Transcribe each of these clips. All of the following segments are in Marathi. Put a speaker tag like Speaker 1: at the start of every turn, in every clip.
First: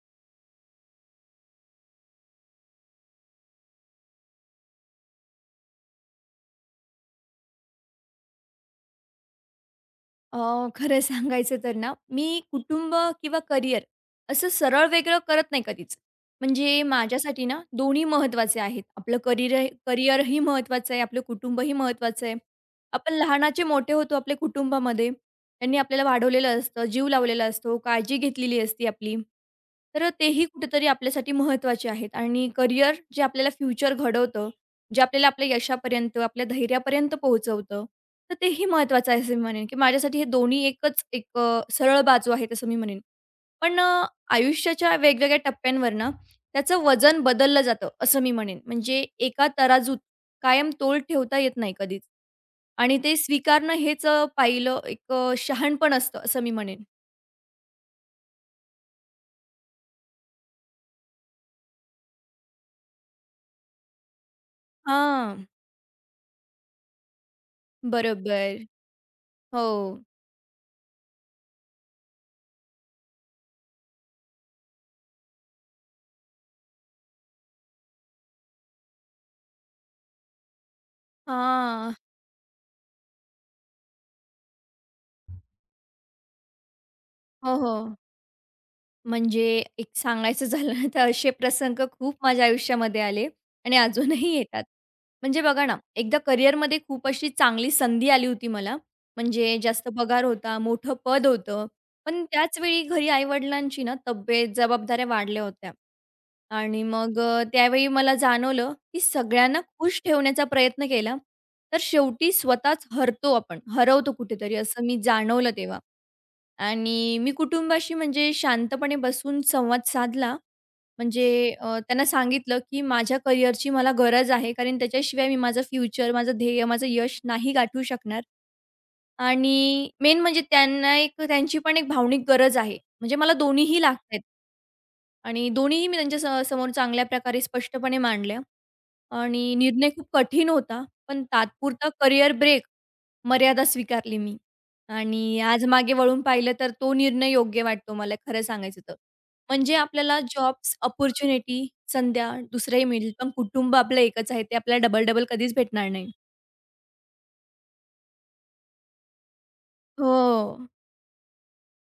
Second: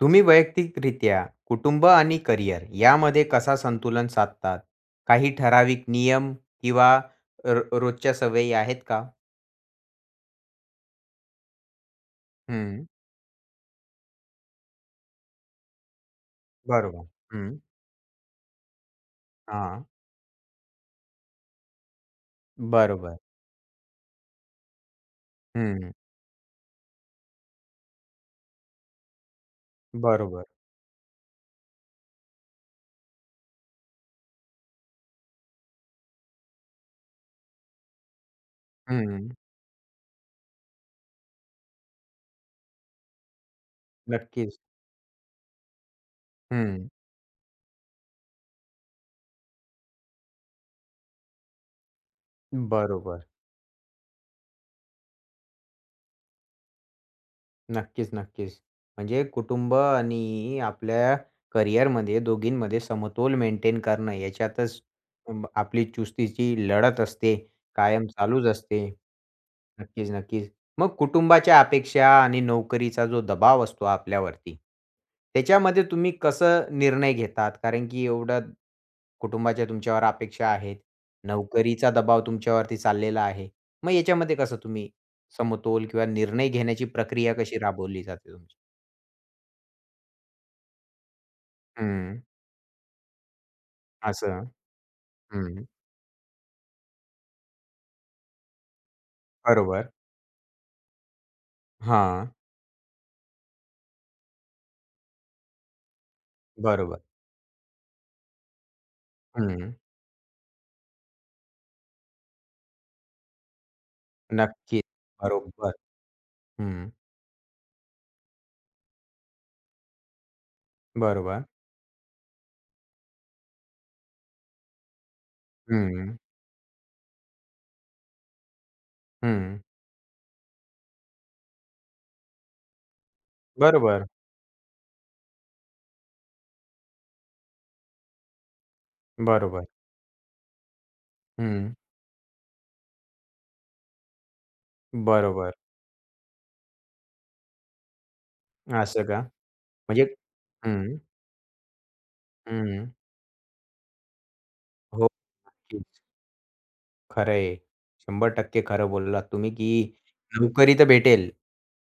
Speaker 1: तुम्ही वैयक्तिकरित्या कुटुंब आणि करिअर यामध्ये कसा संतुलन साधतात? काही ठराविक नियम किंवा रोजच्या सवयी आहेत का?
Speaker 2: खरं सांगायचं तर ना, मी
Speaker 1: हं,
Speaker 2: कुटुंब किंवा करिअर असं सरळ वेगळं करत नाही कधीच. म्हणजे
Speaker 1: बरोबर.
Speaker 2: माझ्यासाठी
Speaker 1: हं,
Speaker 2: ना दोन्ही महत्त्वाचे आहेत. आपलं करिअर
Speaker 1: हां.
Speaker 2: करिअरही महत्त्वाचं आहे, आपलं कुटुंबही महत्त्वाचं आहे. आपण
Speaker 1: बरोबर.
Speaker 2: लहानाचे मोठे होतो आपल्या कुटुंबामध्ये. त्यांनी
Speaker 1: हं,
Speaker 2: आपल्याला वाढवलेलं असतं, जीव लावलेला असतो, काळजी घेतलेली असते आपली. तर तेही
Speaker 1: बरोबर.
Speaker 2: कुठेतरी आपल्यासाठी महत्त्वाचे आहेत आणि करिअर जे आपल्याला फ्युचर घडवतं, जे आपल्याला आपल्या यशापर्यंत, आपल्या धैर्यापर्यंत पोहोचवतं. तर तेही महत्त्वाचं आहे
Speaker 1: हं,
Speaker 2: असं मी म्हणेन, की माझ्यासाठी हे दोन्ही एकच एक सरळ बाजू आहेत असं मी म्हणेन. पण अ,
Speaker 1: नक्कीच.
Speaker 2: आयुष्याच्या वेगवेगळ्या टप्प्यांवर ना, त्याचं
Speaker 1: हं,
Speaker 2: वजन बदललं जातं असं मी म्हणेन. म्हणजे एका तराजूत कायम तोल ठेवता येत नाही कधीच आणि ते
Speaker 1: बरोबर.
Speaker 2: स्वीकारणं हेच पाहिलं एक शहाणपण असतं असं मी म्हणेन.
Speaker 1: नक्कीच, नक्कीच. म्हणजे कुटुंब आणि आपल्या करिअरमध्ये दोघींमध्ये समतोल मेंटेन करणं याच्यातच अ,
Speaker 2: हां,
Speaker 1: आपली चुस्तीची लढत असते. कायम चालूच
Speaker 2: बरोबर.
Speaker 1: असते.
Speaker 2: हो.
Speaker 1: नक्कीच, नक्कीच. मग कुटुंबाच्या अपेक्षा आणि नोकरीचा जो दबाव असतो आपल्यावरती, त्याच्यामध्ये तुम्ही कसं निर्णय घेतात? कारण की एवढ्या कुटुंबाच्या तुमच्यावर अपेक्षा आहेत, नोकरीचा
Speaker 2: हां.
Speaker 1: दबाव तुमच्यावरती चाललेला आहे. मग याच्यामध्ये कसं तुम्ही समतोल किंवा निर्णय घेण्याची प्रक्रिया
Speaker 2: हो,
Speaker 1: कशी
Speaker 2: हो.
Speaker 1: राबवली जाते तुमची?
Speaker 2: म्हणजे एक सांगायचं झालं तर असे प्रसंग खूप
Speaker 1: हं.
Speaker 2: माझ्या आयुष्यामध्ये आले आणि अजूनही
Speaker 1: असं.
Speaker 2: येतात. म्हणजे बघा
Speaker 1: हं.
Speaker 2: ना, एकदा करिअरमध्ये खूप अशी चांगली संधी आली होती मला. म्हणजे जास्त
Speaker 1: बरोबर.
Speaker 2: पगार होता, मोठं पद होतं. पण
Speaker 1: हां.
Speaker 2: त्याच वेळी घरी आई-वडिलांची ना तब्येत, जबाबदाऱ्या वाढल्या होत्या. आणि
Speaker 1: बरोबर.
Speaker 2: मग त्यावेळी मला जाणवलं, की सगळ्यांना
Speaker 1: हं.
Speaker 2: खुश ठेवण्याचा प्रयत्न केला, तर शेवटी स्वतःच हरतो आपण, हरवतो कुठेतरी असं
Speaker 1: नक्कीच.
Speaker 2: मी जाणवलं
Speaker 1: बरोबर.
Speaker 2: तेव्हा.
Speaker 1: हं.
Speaker 2: आणि मी कुटुंबाशी म्हणजे शांतपणे बसून संवाद साधला. म्हणजे
Speaker 1: बरोबर.
Speaker 2: अ, त्यांना सांगितलं, की माझ्या करिअरची मला गरज आहे. कारण त्याच्याशिवाय मी माझं फ्युचर,
Speaker 1: हं.
Speaker 2: माझं ध्येय, माझं यश नाही गाठू शकणार.
Speaker 1: हं.
Speaker 2: आणि मेन म्हणजे त्यांना एक त्यांची पण एक भावनिक गरज आहे. म्हणजे मला दोन्हीही
Speaker 1: बरोबर.
Speaker 2: लागतायत आणि दोन्हीही मी त्यांच्या समोर चांगल्या प्रकारे स्पष्टपणे मांडल्या आणि
Speaker 1: बरोबर.
Speaker 2: निर्णय खूप कठीण होता. पण
Speaker 1: हं.
Speaker 2: तात्पुरता करिअर ब्रेक मर्यादा स्वीकारली मी आणि
Speaker 1: बरोबर.
Speaker 2: आज मागे वळून पाहिलं तर तो निर्णय योग्य वाटतो मला खरं सांगायचं तर.
Speaker 1: असं का?
Speaker 2: म्हणजे
Speaker 1: म्हणजे
Speaker 2: आपल्याला जॉब्स,
Speaker 1: हं,
Speaker 2: अपॉर्च्युनिटी, संध्या दुसऱ्याही
Speaker 1: हं.
Speaker 2: मिळेल, पण कुटुंब आपलं एकच आहे, ते आपल्याला
Speaker 1: हो,
Speaker 2: डबल-डबल कधीच भेटणार
Speaker 1: नक्कीच.
Speaker 2: नाही.
Speaker 1: खरं आहे. 100% खरं बोललात तुम्ही, की
Speaker 2: हो,
Speaker 1: नोकरी तर भेटेल,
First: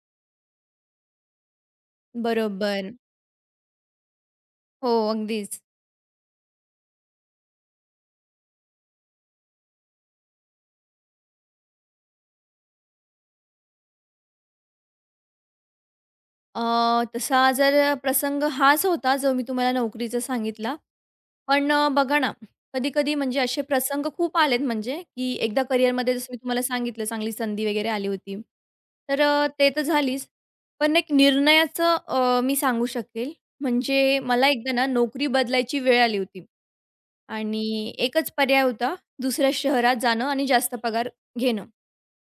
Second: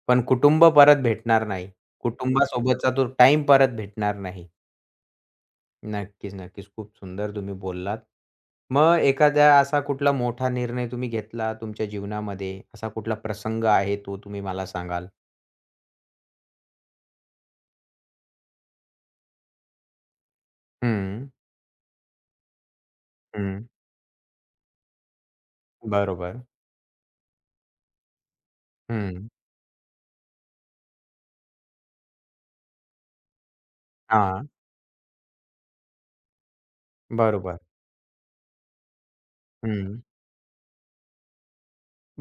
Speaker 1: पण कुटुंब परत भेटणार नाही. कुटुंबासोबतचा
Speaker 2: बरोबर.
Speaker 1: तो टाईम परत भेटणार नाही.
Speaker 2: हो, अगदीच.
Speaker 1: नक्कीच, नक्कीच. खूप सुंदर तुम्ही बोललात. मग एखादा असा कुठला मोठा निर्णय तुम्ही घेतला तुमच्या जीवनामध्ये, असा कुठला प्रसंग आहे तो तुम्ही मला सांगाल?
Speaker 2: अ, तसा जर प्रसंग हाच होता जो मी तुम्हाला नोकरीचा सांगितला.
Speaker 1: हं,
Speaker 2: बघा ना, कधी-कधी म्हणजे
Speaker 1: हं.
Speaker 2: असे प्रसंग खूप आलेत म्हणजे, की एकदा करिअरमध्ये जसं मी
Speaker 1: बरोबर.
Speaker 2: तुम्हाला सांगितलं चांगली संधी वगैरे आली होती.
Speaker 1: हं.
Speaker 2: ते तर झालीच. पण एक निर्णयाचं मी सांगू शकेल. म्हणजे
Speaker 1: हां.
Speaker 2: मला एकदा ना नोकरी बदलायची वेळ आली होती
Speaker 1: बरोबर.
Speaker 2: आणि एकच पर्याय होता दुसऱ्या शहरात
Speaker 1: हं.
Speaker 2: जाणं आणि जास्त पगार घेणं.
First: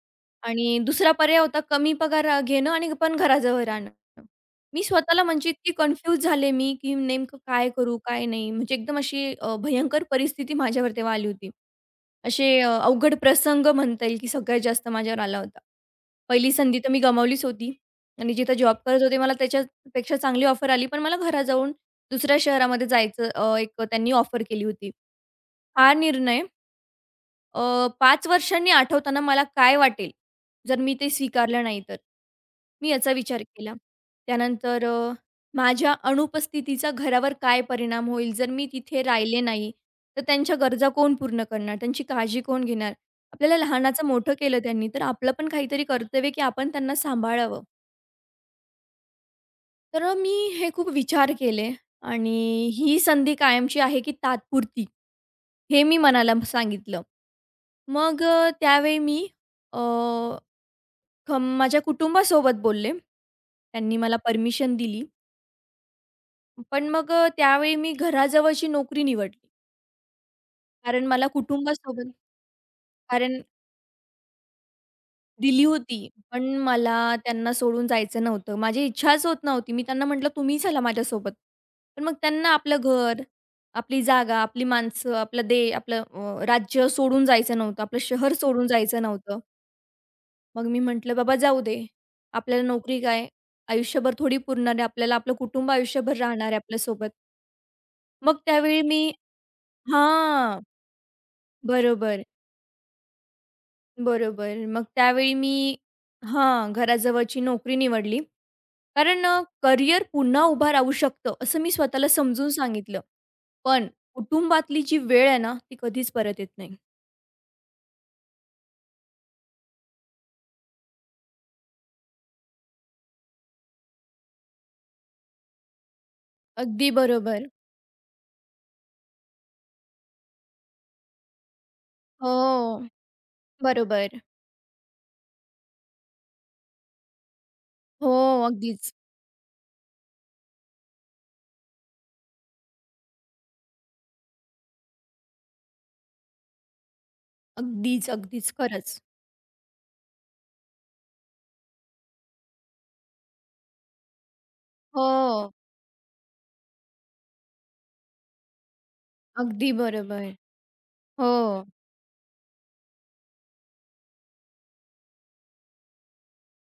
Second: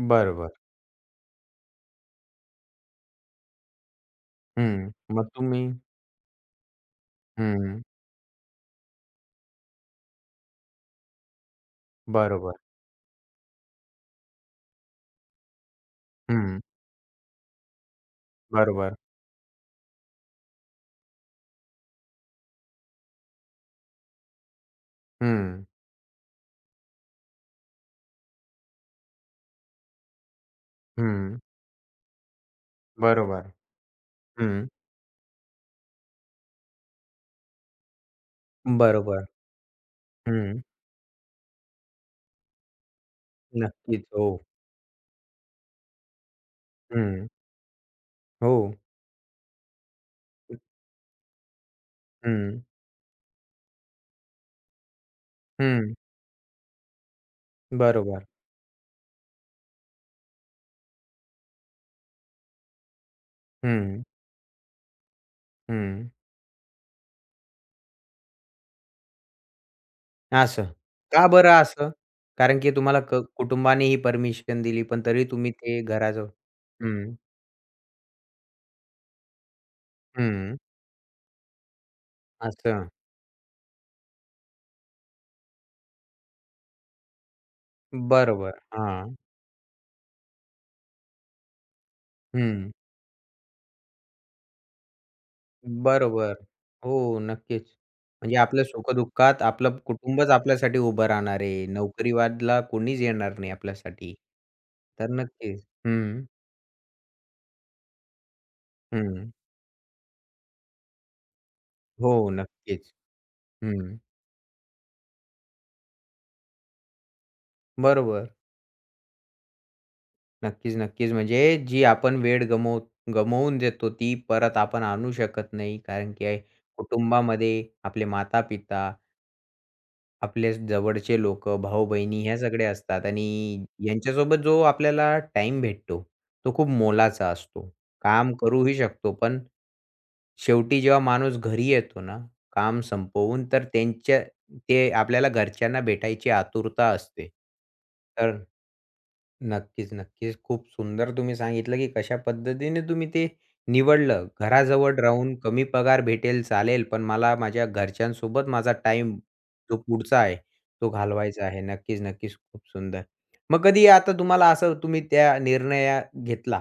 Speaker 1: बरोबर.
Speaker 2: आणि दुसरा पर्याय होता कमी पगार घेणं आणि पण घराजवळ राहणं. मी
Speaker 1: हं.
Speaker 2: स्वतःला
Speaker 1: मग
Speaker 2: म्हणजे
Speaker 1: तुम्ही
Speaker 2: इतकी कन्फ्यूज झाले मी, की नेमकं काय
Speaker 1: हं,
Speaker 2: करू, काय नाही? म्हणजे एकदम अशी भयंकर परिस्थिती माझ्यावर तेव्हा आली होती.
Speaker 1: बरोबर.
Speaker 2: असे अवघड प्रसंग म्हणता येईल, की सगळ्यात जास्त माझ्यावर आला होता. पहिली
Speaker 1: हं,
Speaker 2: संधी तर मी गमावलीच होती आणि जिथं जॉब
Speaker 1: बरोबर.
Speaker 2: करत होते मला त्याच्यापेक्षा चांगली ऑफर आली, पण मला घराजवळून दुसऱ्या शहरामध्ये जायचं एक त्यांनी ऑफर केली होती.
Speaker 1: हं,
Speaker 2: हा निर्णय 5 वर्षांनी आठवताना मला काय वाटेल, जर मी ते
Speaker 1: हं,
Speaker 2: स्वीकारलं नाही तर? मी याचा विचार
Speaker 1: बरोबर.
Speaker 2: केला.
Speaker 1: हं.
Speaker 2: त्यानंतर माझ्या अनुपस्थितीचा घरावर काय परिणाम होईल? जर मी तिथे
Speaker 1: बरोबर.
Speaker 2: राहिले नाही, तर त्यांच्या
Speaker 1: हं.
Speaker 2: गरजा कोण पूर्ण करणार? त्यांची काळजी कोण घेणार? आपल्याला
Speaker 1: नक्कीच.
Speaker 2: लहानाचं
Speaker 1: हो.
Speaker 2: मोठं केलं त्यांनी, तर आपलं पण काहीतरी कर्तव्य, की आपण त्यांना
Speaker 1: हं,
Speaker 2: सांभाळावं.
Speaker 1: हो.
Speaker 2: तर मी हे खूप विचार केले आणि
Speaker 1: हं,
Speaker 2: ही संधी कायमची आहे, की तात्पुरती? हे
Speaker 1: हं,
Speaker 2: मी मनाला सांगितलं. मग
Speaker 1: बरोबर.
Speaker 2: अ, त्यावेळी मी माझ्या कुटुंबासोबत बोलले. त्यांनी
Speaker 1: हं,
Speaker 2: मला परमिशन दिली.
Speaker 1: हं.
Speaker 2: पण मग त्यावेळी मी घराजवळची नोकरी निवडली.
Speaker 1: असं.
Speaker 2: कारण मला
Speaker 1: का बरं असं?
Speaker 2: कुटुंबासोबत
Speaker 1: कारण की तुम्हाला
Speaker 2: कारण
Speaker 1: कुटुंबाने ही परमिशन दिली, पण तरी तुम्ही
Speaker 2: दिली
Speaker 1: ते
Speaker 2: होती,
Speaker 1: घराजवळ
Speaker 2: पण मला
Speaker 1: हं,
Speaker 2: त्यांना सोडून जायचं नव्हतं. माझी इच्छाच होत नव्हती. मी त्यांना म्हटलं,
Speaker 1: हं.
Speaker 2: "तुम्ही चला माझ्यासोबत." पण मग त्यांना आपलं
Speaker 1: असं.
Speaker 2: घर, आपली जागा, आपली माणसं, आपला दे आपलं अ, राज्य सोडून जायचं नव्हतं. आपलं शहर
Speaker 1: बरोबर.
Speaker 2: सोडून जायचं
Speaker 1: हां.
Speaker 2: नव्हतं. मग मी म्हटलं, "बाबा जाऊ दे. आपल्याला
Speaker 1: हं.
Speaker 2: नोकरी काय, आयुष्यभर थोडी पुरणार आहे. आपल्याला आपलं कुटुंब आयुष्यभर
Speaker 1: बरोबर.
Speaker 2: राहणार आहे आपल्यासोबत."
Speaker 1: हो, नक्कीच.
Speaker 2: मग
Speaker 1: म्हणजे आपल्या
Speaker 2: त्यावेळी मी
Speaker 1: सुख-दुःखात आपलं कुटुंबच
Speaker 2: हां.
Speaker 1: आपल्यासाठी उभं राहणार आहे.
Speaker 2: बरोबर,
Speaker 1: नोकरीवादला कोणीच येणार नाही आपल्यासाठी.
Speaker 2: बरोबर. मग
Speaker 1: तर
Speaker 2: त्यावेळी मी
Speaker 1: नक्कीच. हं,
Speaker 2: हां, घराजवळची नोकरी निवडली. कारण
Speaker 1: हं.
Speaker 2: अ, करिअर पुन्हा उभं राहू शकतं, असं मी स्वतःला
Speaker 1: हो,
Speaker 2: समजून
Speaker 1: नक्कीच.
Speaker 2: सांगितलं. पण
Speaker 1: हं.
Speaker 2: कुटुंबातली जी वेळ आहे ना, ती कधीच परत येत नाही.
Speaker 1: बरोबर. नक्कीच, नक्कीच. म्हणजे जी आपण वेळ गमव गमावून देतो ती परत आपण आणू शकत नाही. कारण की
Speaker 2: अगदी बरोबर.
Speaker 1: कुटुंबामध्ये आपले माता-पिता आपले जवळचे लोकं, भाऊ-बहिणी ह्या सगळ्या
Speaker 2: हो.
Speaker 1: असतात आणि
Speaker 2: बरोबर.
Speaker 1: यांच्यासोबत जो आपल्याला टाइम भेटतो, तो खूप मोलाचा असतो.
Speaker 2: हो.
Speaker 1: काम करूही
Speaker 2: अगदीच.
Speaker 1: शकतो, पण शेवटी जेव्हा माणूस घरी येतो ना, काम संपवून, तर ते आपल्याला घरच्यांना भेटायची आतुरता असते.
Speaker 2: अगदीच,
Speaker 1: तर
Speaker 2: अगदीच. खरंच.
Speaker 1: नक्कीच, नक्कीच. खूप सुंदर तुम्ही सांगितलं, की कशा पद्धतीने तुम्ही ते निवडलं. घराजवळ राहून
Speaker 2: हो.
Speaker 1: कमी पगार भेटेल चालेल, पण मला माझ्या घरच्यांसोबत माझा टाइम
Speaker 2: अगदी
Speaker 1: जो पुढचा
Speaker 2: बरोबर.
Speaker 1: आहे, तो
Speaker 2: हो.
Speaker 1: घालवायचा आहे. नक्कीच, नक्कीच. खूप सुंदर. मग कधी आता तुम्हाला असं तुम्ही त्या निर्णय घेतला.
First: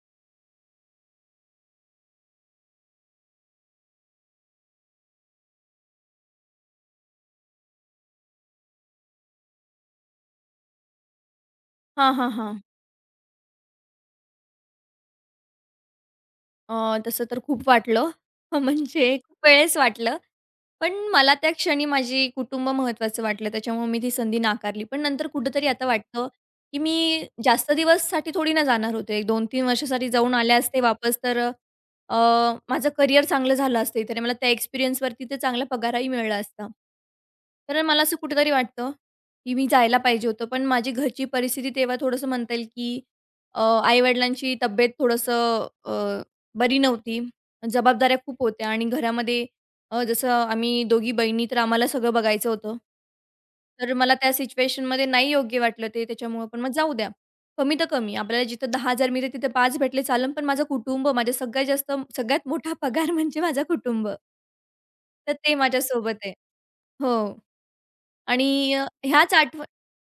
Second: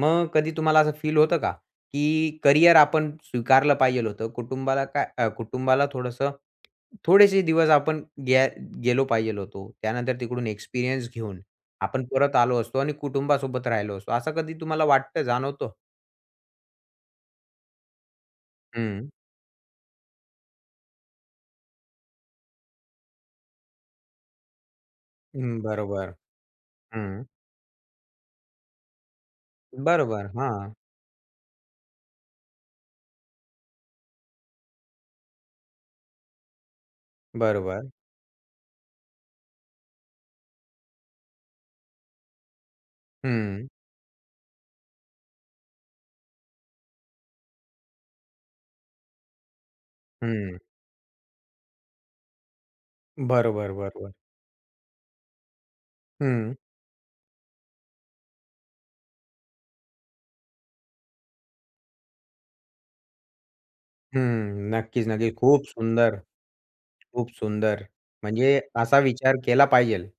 Speaker 1: मग कधी तुम्हाला असं फील होतं का, की करियर आपण स्वीकारलं पाहिजेल होतं. कुटुंबाला काय कुटुंबाला थोडेसे दिवस आपण गेलो पाहिजेल होतो. त्यानंतर तिकडून एक्सपिरियन्स घेऊन आपण
Speaker 2: हां, हां,
Speaker 1: परत
Speaker 2: हां.
Speaker 1: आलो असतो आणि कुटुंबासोबत राहिलो असतो. असं कधी तुम्हाला वाटतं, जाणवतो?
Speaker 2: तसं तर खूप वाटलं.
Speaker 1: हं.
Speaker 2: म्हणजे खूप वेळेस वाटलं. पण मला त्या क्षणी माझी कुटुंब महत्त्वाचं वाटलं. त्याच्यामुळे मी ती संधी नाकारली. पण नंतर
Speaker 1: हं,
Speaker 2: कुठेतरी आता
Speaker 1: बरोबर.
Speaker 2: वाटतं, की मी
Speaker 1: हं.
Speaker 2: जास्त दिवससाठी थोडी ना जाणार होते. 2-3 वर्षासाठी
Speaker 1: बरोबर.
Speaker 2: जाऊन आले
Speaker 1: हां.
Speaker 2: असते वापस तर अ, माझं करिअर चांगलं झालं असतं इथे आणि मला त्या एक्सपिरियन्सवरती ते चांगला पगारही मिळाला असता. तर
Speaker 1: बरोबर.
Speaker 2: मला असं कुठेतरी वाटतं, की मी जायला पाहिजे होतं. पण माझी घरची परिस्थिती तेव्हा थोडंसं म्हणता येईल, की
Speaker 1: हं.
Speaker 2: आई-वडिलांची तब्येत थोडंसं बरी नव्हती. जबाबदाऱ्या खूप होत्या आणि घरामध्ये जसं
Speaker 1: हं.
Speaker 2: आम्ही दोघी बहिणी, तर आम्हाला सगळं बघायचं होतं.
Speaker 1: बरोबर,
Speaker 2: तर
Speaker 1: बरोबर.
Speaker 2: मला त्या सिच्युएशनमध्ये नाही योग्य वाटलं ते त्याच्यामुळं,
Speaker 1: हं.
Speaker 2: पण मग जाऊ द्या. कमी तर कमी. आपल्याला जिथं 10,000 मिळते तिथे 5 भेटले चालेल, पण माझं कुटुंब, माझ्या सगळ्यात जास्त सगळ्यात मोठा पगार म्हणजे माझं कुटुंब.
Speaker 1: हं. नक्कीच,
Speaker 2: तर
Speaker 1: नक्कीच.
Speaker 2: ते
Speaker 1: खूप सुंदर,
Speaker 2: माझ्यासोबत आहे. हो.
Speaker 1: खूप सुंदर.
Speaker 2: आणि
Speaker 1: म्हणजे
Speaker 2: अ,
Speaker 1: असा
Speaker 2: ह्याच
Speaker 1: विचार
Speaker 2: आठवणी
Speaker 1: केला पाहिजेल.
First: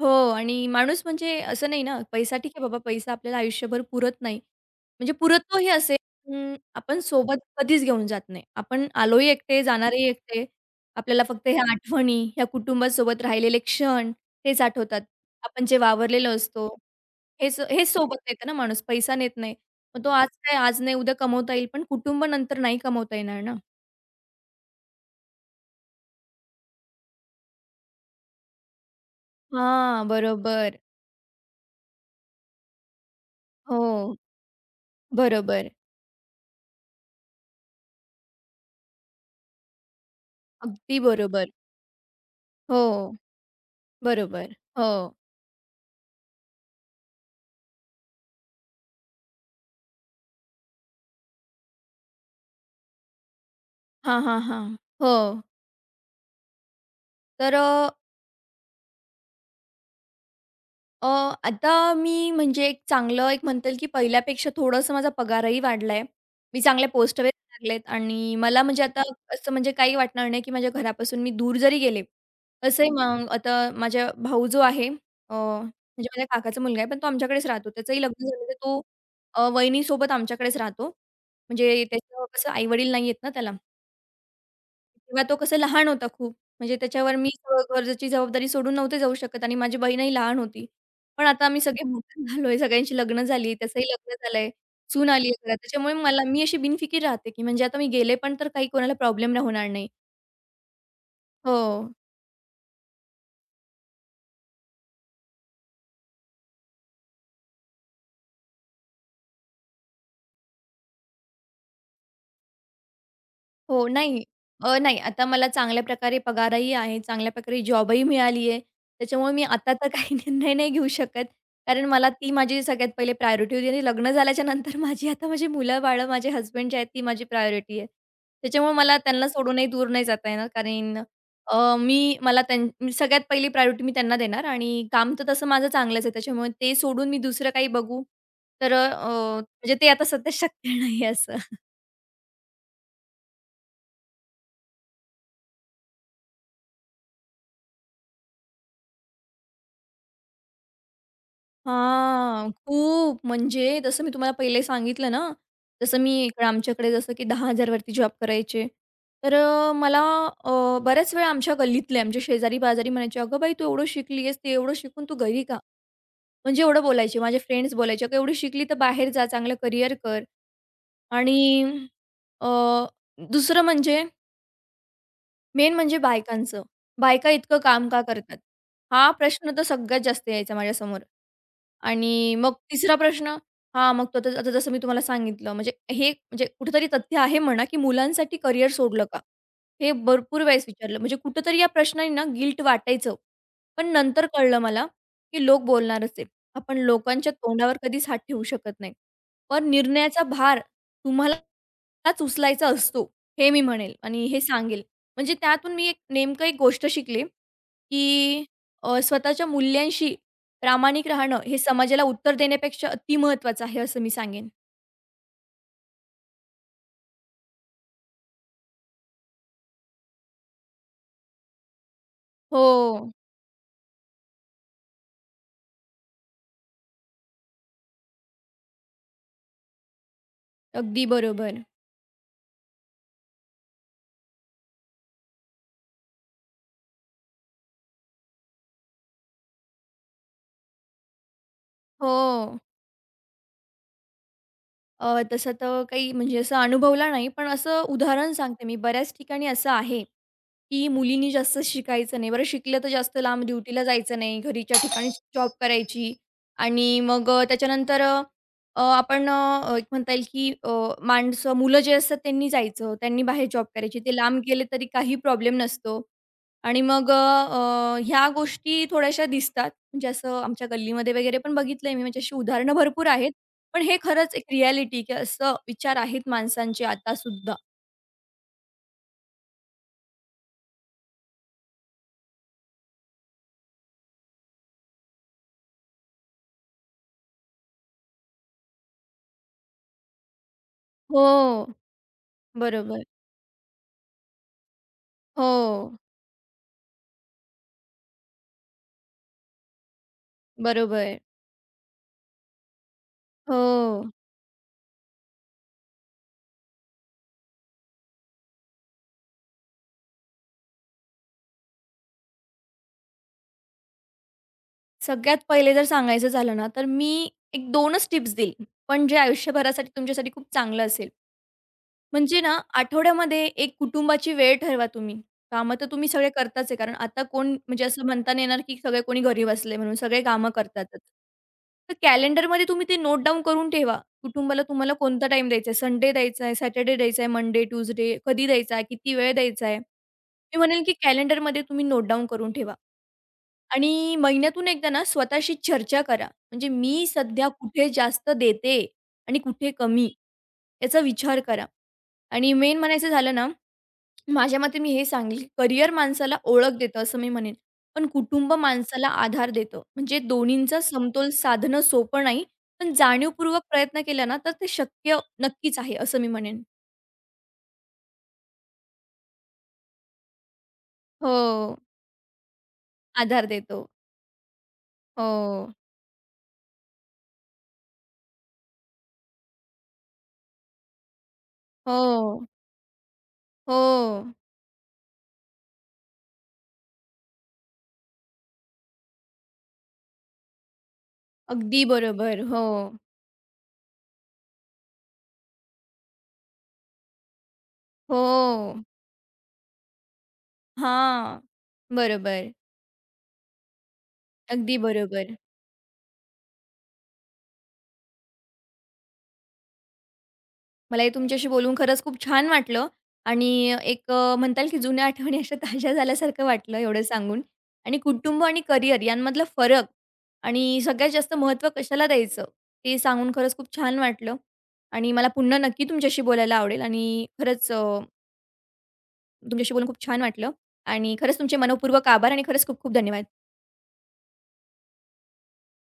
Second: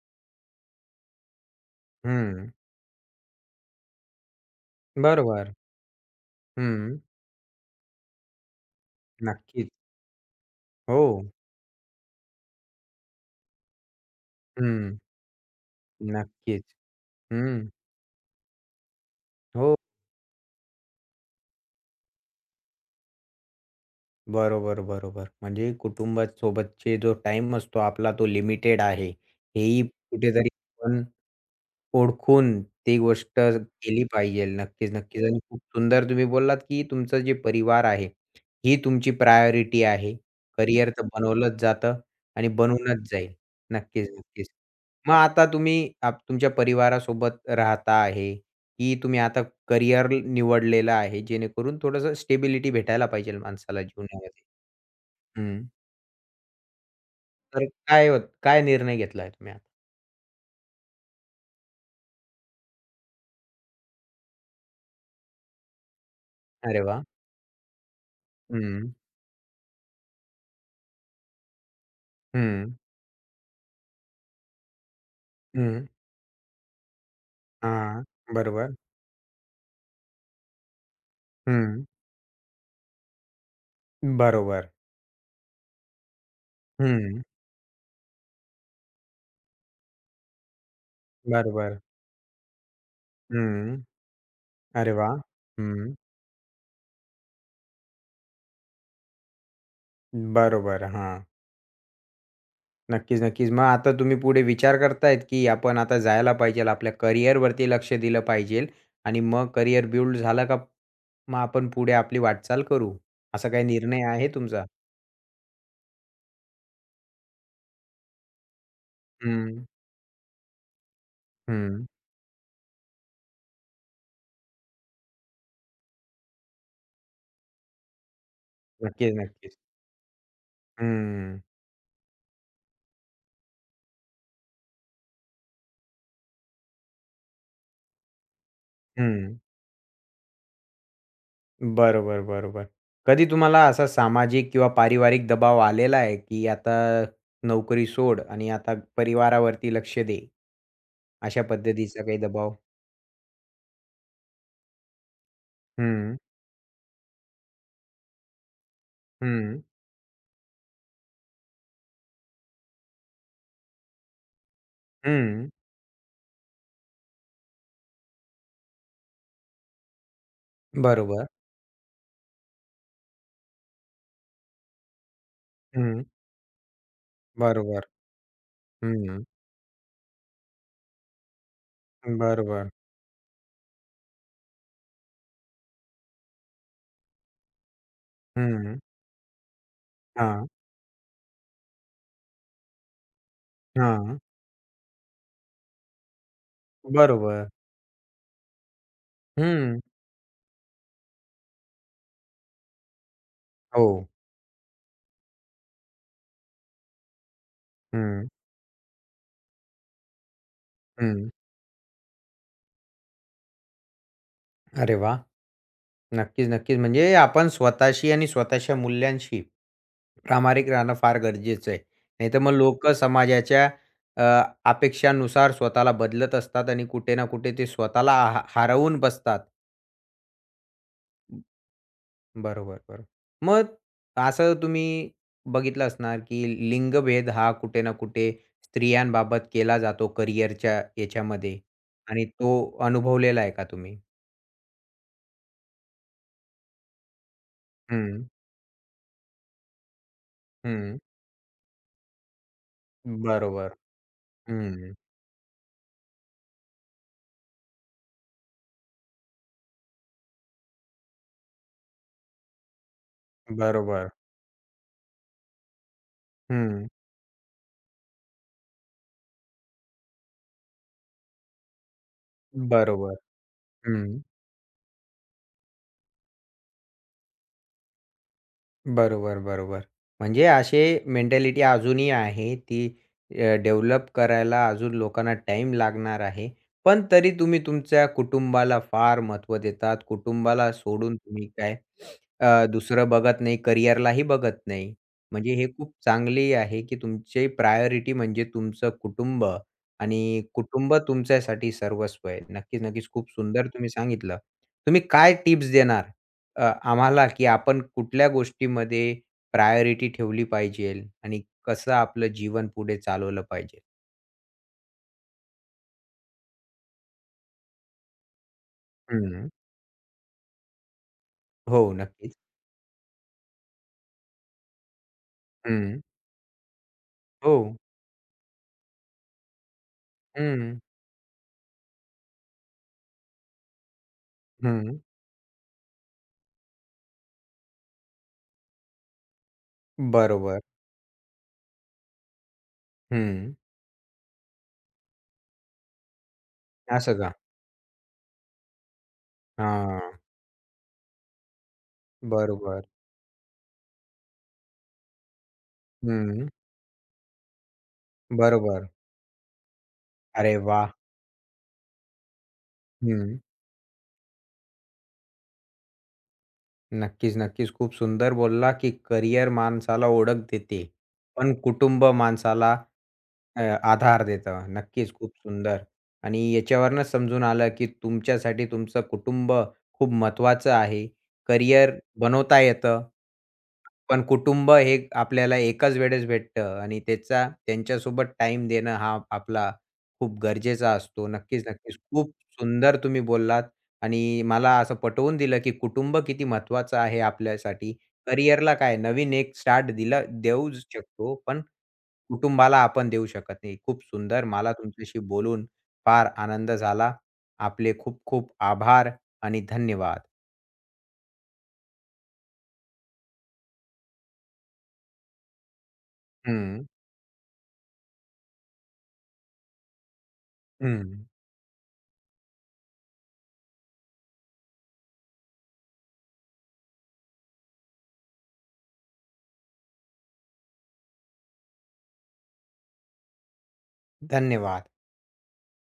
Speaker 2: हो आणि माणूस म्हणजे असं नाही ना, पैसा
Speaker 1: हं.
Speaker 2: ठीक आहे बाबा, पैसा आपल्याला आयुष्यभर पुरत नाही. म्हणजे
Speaker 1: बरोबर.
Speaker 2: पुरतो ही असेल, पण
Speaker 1: हं.
Speaker 2: आपण सोबत कधीच घेऊन जात नाही. आपण आलोही एकटे,
Speaker 1: नक्कीच.
Speaker 2: जाणारही एकटे.
Speaker 1: हो.
Speaker 2: आपल्याला फक्त ह्या आठवणी, ह्या कुटुंबासोबत राहिलेले क्षण हेच
Speaker 1: हं.
Speaker 2: आठवतात. आपण जे वावरलेलो
Speaker 1: नक्कीच.
Speaker 2: असतो, हेच
Speaker 1: हं.
Speaker 2: हेच सोबत नेतं ना माणूस, पैसा नेत नाही.
Speaker 1: हो.
Speaker 2: मग तो आज काय, आज नाही, उद्या कमवता येईल, पण कुटुंब नंतर नाही कमवता येणार ना.
Speaker 1: बरोबर, बरोबर. म्हणजे कुटुंबासोबतचे जो टाइम असतो आपला तो लिमिटेड आहे. हेही
Speaker 2: हां,
Speaker 1: कुठेतरी
Speaker 2: बरोबर.
Speaker 1: आपण ओळखून ती गोष्ट केली
Speaker 2: हो,
Speaker 1: पाहिजे. नक्कीच, नक्कीच आणि खूप
Speaker 2: बरोबर.
Speaker 1: सुंदर तुम्ही बोललात, की तुमचं जे परिवार आहे, ही तुमची प्रायोरिटी आहे. करिअर
Speaker 2: अगदी
Speaker 1: तर
Speaker 2: बरोबर.
Speaker 1: बनवलंच जातं आणि बनूनच
Speaker 2: हो,
Speaker 1: जाईल. नक्कीच, नक्कीच.
Speaker 2: बरोबर. हो.
Speaker 1: मग आता तुम्ही तुमच्या परिवारासोबत राहता आहे, की तुम्ही आता करियर निवडलेलं आहे, जेणेकरून थोडंसं स्टेबिलिटी भेटायला पाहिजे माणसाला
Speaker 2: हां, हां,
Speaker 1: जीवनामध्ये.
Speaker 2: हां. हो.
Speaker 1: हं.
Speaker 2: तर
Speaker 1: तर
Speaker 2: अ,
Speaker 1: काय होत काय निर्णय घेतलाय तुम्ही आता?
Speaker 2: अ, आता मी म्हणजे एक चांगलं एक म्हणता येईल, की पहिल्यापेक्षा थोडंसं माझा पगारही वाढलाय. मी
Speaker 1: अरे
Speaker 2: चांगल्या
Speaker 1: वाह!
Speaker 2: पोस्टवर लागलेत आणि मला म्हणजे
Speaker 1: हं,
Speaker 2: आता असं म्हणजे काही वाटणार नाही, की माझ्या घरापासून मी दूर जरी गेले.
Speaker 1: हं,
Speaker 2: कसंही मग आता माझा भाऊ जो आहे
Speaker 1: हं.
Speaker 2: म्हणजे माझ्या काकाचा मुलगा आहे, पण तो आमच्याकडेच राहतो. त्याचंही
Speaker 1: हां.
Speaker 2: लग्न झालं तर
Speaker 1: बरोबर.
Speaker 2: तो वहिनीसोबत आमच्याकडेच राहतो. म्हणजे
Speaker 1: हं.
Speaker 2: त्याचं कसं आई-वडील नाही आहेत ना त्याला.
Speaker 1: बरोबर.
Speaker 2: तेव्हा तो कसं लहान होता खूप. म्हणजे त्याच्यावर
Speaker 1: हं.
Speaker 2: मी सगळं गरजेची जबाबदारी सोडून नव्हते जाऊ शकत आणि माझी बहीणही लहान होती. पण आता आम्ही
Speaker 1: बरोबर.
Speaker 2: सगळे मोठे झालोय, सगळ्यांची लग्न झाली,
Speaker 1: हं.
Speaker 2: त्याचंही लग्न झालंय,
Speaker 1: अरे
Speaker 2: सून
Speaker 1: वाह!
Speaker 2: आली घरात. त्याच्यामुळे
Speaker 1: हं.
Speaker 2: मला मी अशी बिनफिकीर राहते, की म्हणजे आता मी गेले पण तर काही कोणाला प्रॉब्लेम होणार नाही.
Speaker 1: बरोबर. हां.
Speaker 2: हो.
Speaker 1: नक्कीच, नक्कीच. मग आता तुम्ही पुढे विचार करतायत, की आपण आता जायला पाहिजेल, आपल्या करियरवरती लक्ष दिलं पाहिजेल आणि मग करियर बिल्ड झालं का मग आपण पुढे आपली वाटचाल करू. असा काही
Speaker 2: हो,
Speaker 1: निर्णय
Speaker 2: नाही.
Speaker 1: आहे तुमचा?
Speaker 2: नाही, आता मला चांगल्या प्रकारे पगारही आहे, चांगल्या प्रकारे जॉबही मिळाली आहे. त्याच्यामुळे मी
Speaker 1: हं,
Speaker 2: आता तर काही निर्णय नाही घेऊ शकत. कारण
Speaker 1: हं.
Speaker 2: मला ती माझी सगळ्यात पहिले प्रायोरिटी होती आणि लग्न झाल्याच्या नंतर आता माझी मुलं-बाळं, माझे हसबंड जे आहेत, ती माझी प्रायोरिटी आहे. त्याच्यामुळे मला
Speaker 1: नक्कीच,
Speaker 2: त्यांना
Speaker 1: नक्कीच.
Speaker 2: सोडूनही दूर नाही जाता येणार. कारण
Speaker 1: हं,
Speaker 2: अ, मी मला त्यां मी सगळ्यात पहिली प्रायोरिटी मी त्यांना देणार आणि काम तर तसं माझं चांगलंच आहे. त्याच्यामुळे ते सोडून मी दुसरं काही बघू, तर अ,
Speaker 1: हं.
Speaker 2: म्हणजे ते आता सध्या शक्य नाही असं.
Speaker 1: बरोबर, बरोबर. कधी तुम्हाला असा सामाजिक किंवा पारिवारिक दबाव आलेला आहे, की आता नोकरी सोड आणि आता परिवारावरती लक्ष दे, अशा पद्धतीचा काही
Speaker 2: हां,
Speaker 1: दबाव?
Speaker 2: खूप म्हणजे जसं मी तुम्हाला पहिले सांगितलं ना, जसं मी
Speaker 1: हं,
Speaker 2: इकडे आमच्याकडे जसं की 10,000 वरती जॉब करायचे.
Speaker 1: हं,
Speaker 2: मला बऱ्याच वेळा आमच्या गल्लीतले, आमच्या शेजारी-पाजारी म्हणायचे, "अगं बाई, तू एवढं शिकली आहेस, ते एवढं शिकून तू घरी
Speaker 1: हं.
Speaker 2: का?" म्हणजे एवढं बोलायचे. माझे फ्रेंड्स बोलायचे, "अगं एवढी शिकली तर बाहेर जा, चांगलं करियर कर."
Speaker 1: बरोबर.
Speaker 2: आणि अ, दुसरं म्हणजे मेन म्हणजे
Speaker 1: हं.
Speaker 2: बायकांचं, "बायका इतकं
Speaker 1: बरोबर.
Speaker 2: काम का करतात?" हा
Speaker 1: हं.
Speaker 2: प्रश्न तर सगळ्यात जास्त यायचा माझ्यासमोर. आणि मग
Speaker 1: बरोबर.
Speaker 2: तिसरा प्रश्न हां, मग तो आता आता जसं मी तुम्हाला सांगितलं, म्हणजे हे म्हणजे कुठेतरी तथ्य आहे म्हणा, की मुलांसाठी करिअर
Speaker 1: हं.
Speaker 2: सोडलं का? हे भरपूर
Speaker 1: हां,
Speaker 2: वेळेस विचारलं. म्हणजे कुठेतरी या प्रश्नाने ना गिल्ट वाटायचं. पण
Speaker 1: हां.
Speaker 2: नंतर कळलं मला, की लोक बोलणारच आहे. आपण लोकांच्या
Speaker 1: बरोबर.
Speaker 2: तोंडावर कधीच हात ठेवू शकत नाही. पण
Speaker 1: हं.
Speaker 2: निर्णयाचा भार तुम्हालाच उचलायचा असतो, हे मी
Speaker 1: हो.
Speaker 2: म्हणेल आणि हे सांगेल. म्हणजे त्यातून मी एक नेमकं एक गोष्ट शिकले,
Speaker 1: हं,
Speaker 2: की स्वतःच्या मूल्यांशी प्रामाणिक
Speaker 1: हं.
Speaker 2: राहणं हे समाजाला उत्तर देण्यापेक्षा अतिमहत्त्वाचं आहे, असं मी सांगेन.
Speaker 1: अरे वाह! नक्कीच, नक्कीच. म्हणजे आपण स्वतःशी आणि स्वतःच्या मूल्यांशी प्रामाणिक राहणं फार गरजेचं आहे. नाहीतर मग
Speaker 2: हो,
Speaker 1: लोकं समाजाच्या अ, अपेक्षानुसार स्वतःला बदलत असतात आणि कुठे ना कुठे ते स्वतःला हरवून बसतात.
Speaker 2: अगदी बरोबर.
Speaker 1: बरोबर, बरोबर. मग असं तुम्ही बघितलं असणार, की लिंगभेद हा कुठे ना कुठे स्त्रियांबाबत केला जातो करिअरच्या याच्यामध्ये आणि तो
Speaker 2: हो.
Speaker 1: अनुभवलेला आहे का तुम्ही?
Speaker 2: तसं तर काही म्हणजे असं अनुभवला नाही, पण असं
Speaker 1: हं,
Speaker 2: उदाहरण सांगते मी. बऱ्याच ठिकाणी असं आहे, की
Speaker 1: हं.
Speaker 2: मुलींनी जास्त शिकायचं नाही. बरं शिकलं तर जास्त लांब
Speaker 1: बरोबर.
Speaker 2: ड्युटीला जायचं नाही, घरीच्या
Speaker 1: हं.
Speaker 2: ठिकाणीच जॉब करायची आणि मग अ, त्याच्यानंतर अ, अ, आपण अ, एक म्हणता येईल, की अ, माणसं मुलं जे असतात त्यांनी जायचं, त्यांनी बाहेर जॉब करायची.
Speaker 1: बरोबर.
Speaker 2: ते लांब गेले तरी काही प्रॉब्लेम नसतो आणि
Speaker 1: हं.
Speaker 2: मग ह्या गोष्टी थोड्याशा दिसतात. म्हणजे असं आमच्या गल्लीमध्ये वगैरे पण बघितलंय मी, म्हणजे अशी उदाहरणं भरपूर
Speaker 1: बरोबर.
Speaker 2: आहेत. पण हे
Speaker 1: हं.
Speaker 2: खरंच एक रिॲलिटी की असं विचार आहेत माणसांचे आता सुद्धा
Speaker 1: बरोबर, बरोबर. म्हणजे अशी मेंटॅलिटी अजूनही आहे ती डेव्हलप करायला अजून लोकांना टाईम लागणार आहे. पण तरी तुम्ही तुमच्या कुटुंबाला फार महत्त्व देतात. कुटुंबाला सोडून तुम्ही
Speaker 2: हो,
Speaker 1: काय
Speaker 2: बरोबर.
Speaker 1: दुसरं बघत नाही, करिअरलाही बघत नाही. म्हणजे हे खूप
Speaker 2: हो,
Speaker 1: चांगली आहे, की तुमची प्रायोरिटी म्हणजे तुमचं कुटुंब आणि कुटुंब
Speaker 2: बरोबर.
Speaker 1: तुमच्यासाठी सर्वस्व आहे. नक्कीच, नक्कीच. खूप सुंदर तुम्ही
Speaker 2: हो.
Speaker 1: सांगितलं. तुम्ही काय टिप्स देणार? अ, आम्हाला, की आपण कुठल्या गोष्टीमध्ये प्रायोरिटी ठेवली पाहिजेल आणि कसं आपलं जीवन पुढे चालवलं पाहिजे.
Speaker 2: सगळ्यात पहिले जर सांगायचं झालं ना, तर मी एक 2च टिप्स देईल, पण जे
Speaker 1: हं.
Speaker 2: आयुष्यभरासाठी तुमच्यासाठी खूप चांगलं असेल.
Speaker 1: हो, नक्कीच.
Speaker 2: म्हणजे ना, आठवड्यामध्ये एक कुटुंबाची वेळ ठरवा तुम्ही. कामं तर
Speaker 1: हं.
Speaker 2: तुम्ही सगळे करताच आहे. कारण आता कोण
Speaker 1: हो.
Speaker 2: म्हणजे असं म्हणता नाही येणार, की सगळे कोणी घरी बसले म्हणून सगळे कामं
Speaker 1: हं.
Speaker 2: करतातच. तर कॅलेंडरमध्ये तुम्ही ते नोट डाउन करून ठेवा. कुटुंबाला तुम्हाला
Speaker 1: हं.
Speaker 2: कोणता टाईम द्यायचा आहे? संडे द्यायचा आहे, सॅटर्डे द्यायचा आहे, मंडे, ट्यूसडे कधी द्यायचा आहे? किती वेळ द्यायचा आहे? मी
Speaker 1: बरोबर.
Speaker 2: म्हणेल, की कॅलेंडरमध्ये तुम्ही नोट डाउन करून ठेवा.
Speaker 1: हं.
Speaker 2: आणि महिन्यातून एकदा ना स्वतःशी चर्चा करा. म्हणजे मी
Speaker 1: असं का?
Speaker 2: सध्या कुठे जास्त देते आणि कुठे कमी
Speaker 1: हां.
Speaker 2: याचा विचार करा. आणि मेन
Speaker 1: बरोबर.
Speaker 2: म्हणायचं झालं ना, माझ्या मते मी हे सांगेल, करिअर माणसाला
Speaker 1: हं.
Speaker 2: ओळख देतं असं मी म्हणेन, पण कुटुंब
Speaker 1: बरोबर.
Speaker 2: माणसाला आधार देतं. म्हणजे
Speaker 1: अरे
Speaker 2: दोन्हींचा
Speaker 1: वाह!
Speaker 2: समतोल साधणं सोपं नाही, पण
Speaker 1: हं.
Speaker 2: जाणीवपूर्वक प्रयत्न केला ना, तर ते शक्य नक्कीच आहे असं मी म्हणेन.
Speaker 1: नक्कीच, नक्कीच. खूप सुंदर बोलला, की करिअर माणसाला ओळख देते, पण
Speaker 2: हो,
Speaker 1: कुटुंब माणसाला
Speaker 2: आधार
Speaker 1: अ,
Speaker 2: देतो.
Speaker 1: आधार देतं. नक्कीच, खूप
Speaker 2: हो,
Speaker 1: सुंदर आणि याच्यावरूनच समजून आलं, की तुमच्यासाठी तुमचं कुटुंब खूप महत्त्वाचं आहे. करिअर
Speaker 2: हो,
Speaker 1: बनवता येतं. पण
Speaker 2: हो.
Speaker 1: कुटुंब हे आपल्याला एकाच वेळेस भेटतं आणि त्याचा त्यांच्यासोबत टाइम देणं हा आपला खूप गरजेचा असतो. नक्कीच,
Speaker 2: अगदी
Speaker 1: नक्कीच. खूप
Speaker 2: बरोबर. हो,
Speaker 1: सुंदर तुम्ही बोललात आणि मला असं पटवून दिलं, की कुटुंब किती महत्त्वाचं आहे आपल्यासाठी. करिअरला
Speaker 2: हो.
Speaker 1: काय नवीन एक स्टार्ट दिला देऊच शकतो,
Speaker 2: हां.
Speaker 1: पण
Speaker 2: बरोबर.
Speaker 1: कुटुंबाला आपण देऊ शकत नाही. खूप सुंदर. मला
Speaker 2: अगदी
Speaker 1: तुमच्याशी
Speaker 2: बरोबर.
Speaker 1: बोलून फार आनंद झाला. आपले खूप खूप आभार आणि धन्यवाद.
Speaker 2: मलाही तुमच्याशी बोलून खरंच खूप छान वाटलं आणि एक म्हणता येईल की जुन्या आठवणी अशा ताज्या झाल्यासारखं वाटलं
Speaker 1: हं,
Speaker 2: एवढं सांगून आणि कुटुंब आणि करिअर यांमधला फरक आणि सगळ्यात
Speaker 1: हं.
Speaker 2: जास्त महत्त्व कशाला द्यायचं ते सांगून खरंच खूप छान वाटलं आणि मला पुन्हा नक्की तुमच्याशी बोलायला आवडेल आणि खरंच तुमच्याशी बोलून खूप छान वाटलं आणि खरंच तुमचे मनःपूर्वक आभार आणि खरंच खूप खूप धन्यवाद.
Speaker 1: धन्यवाद.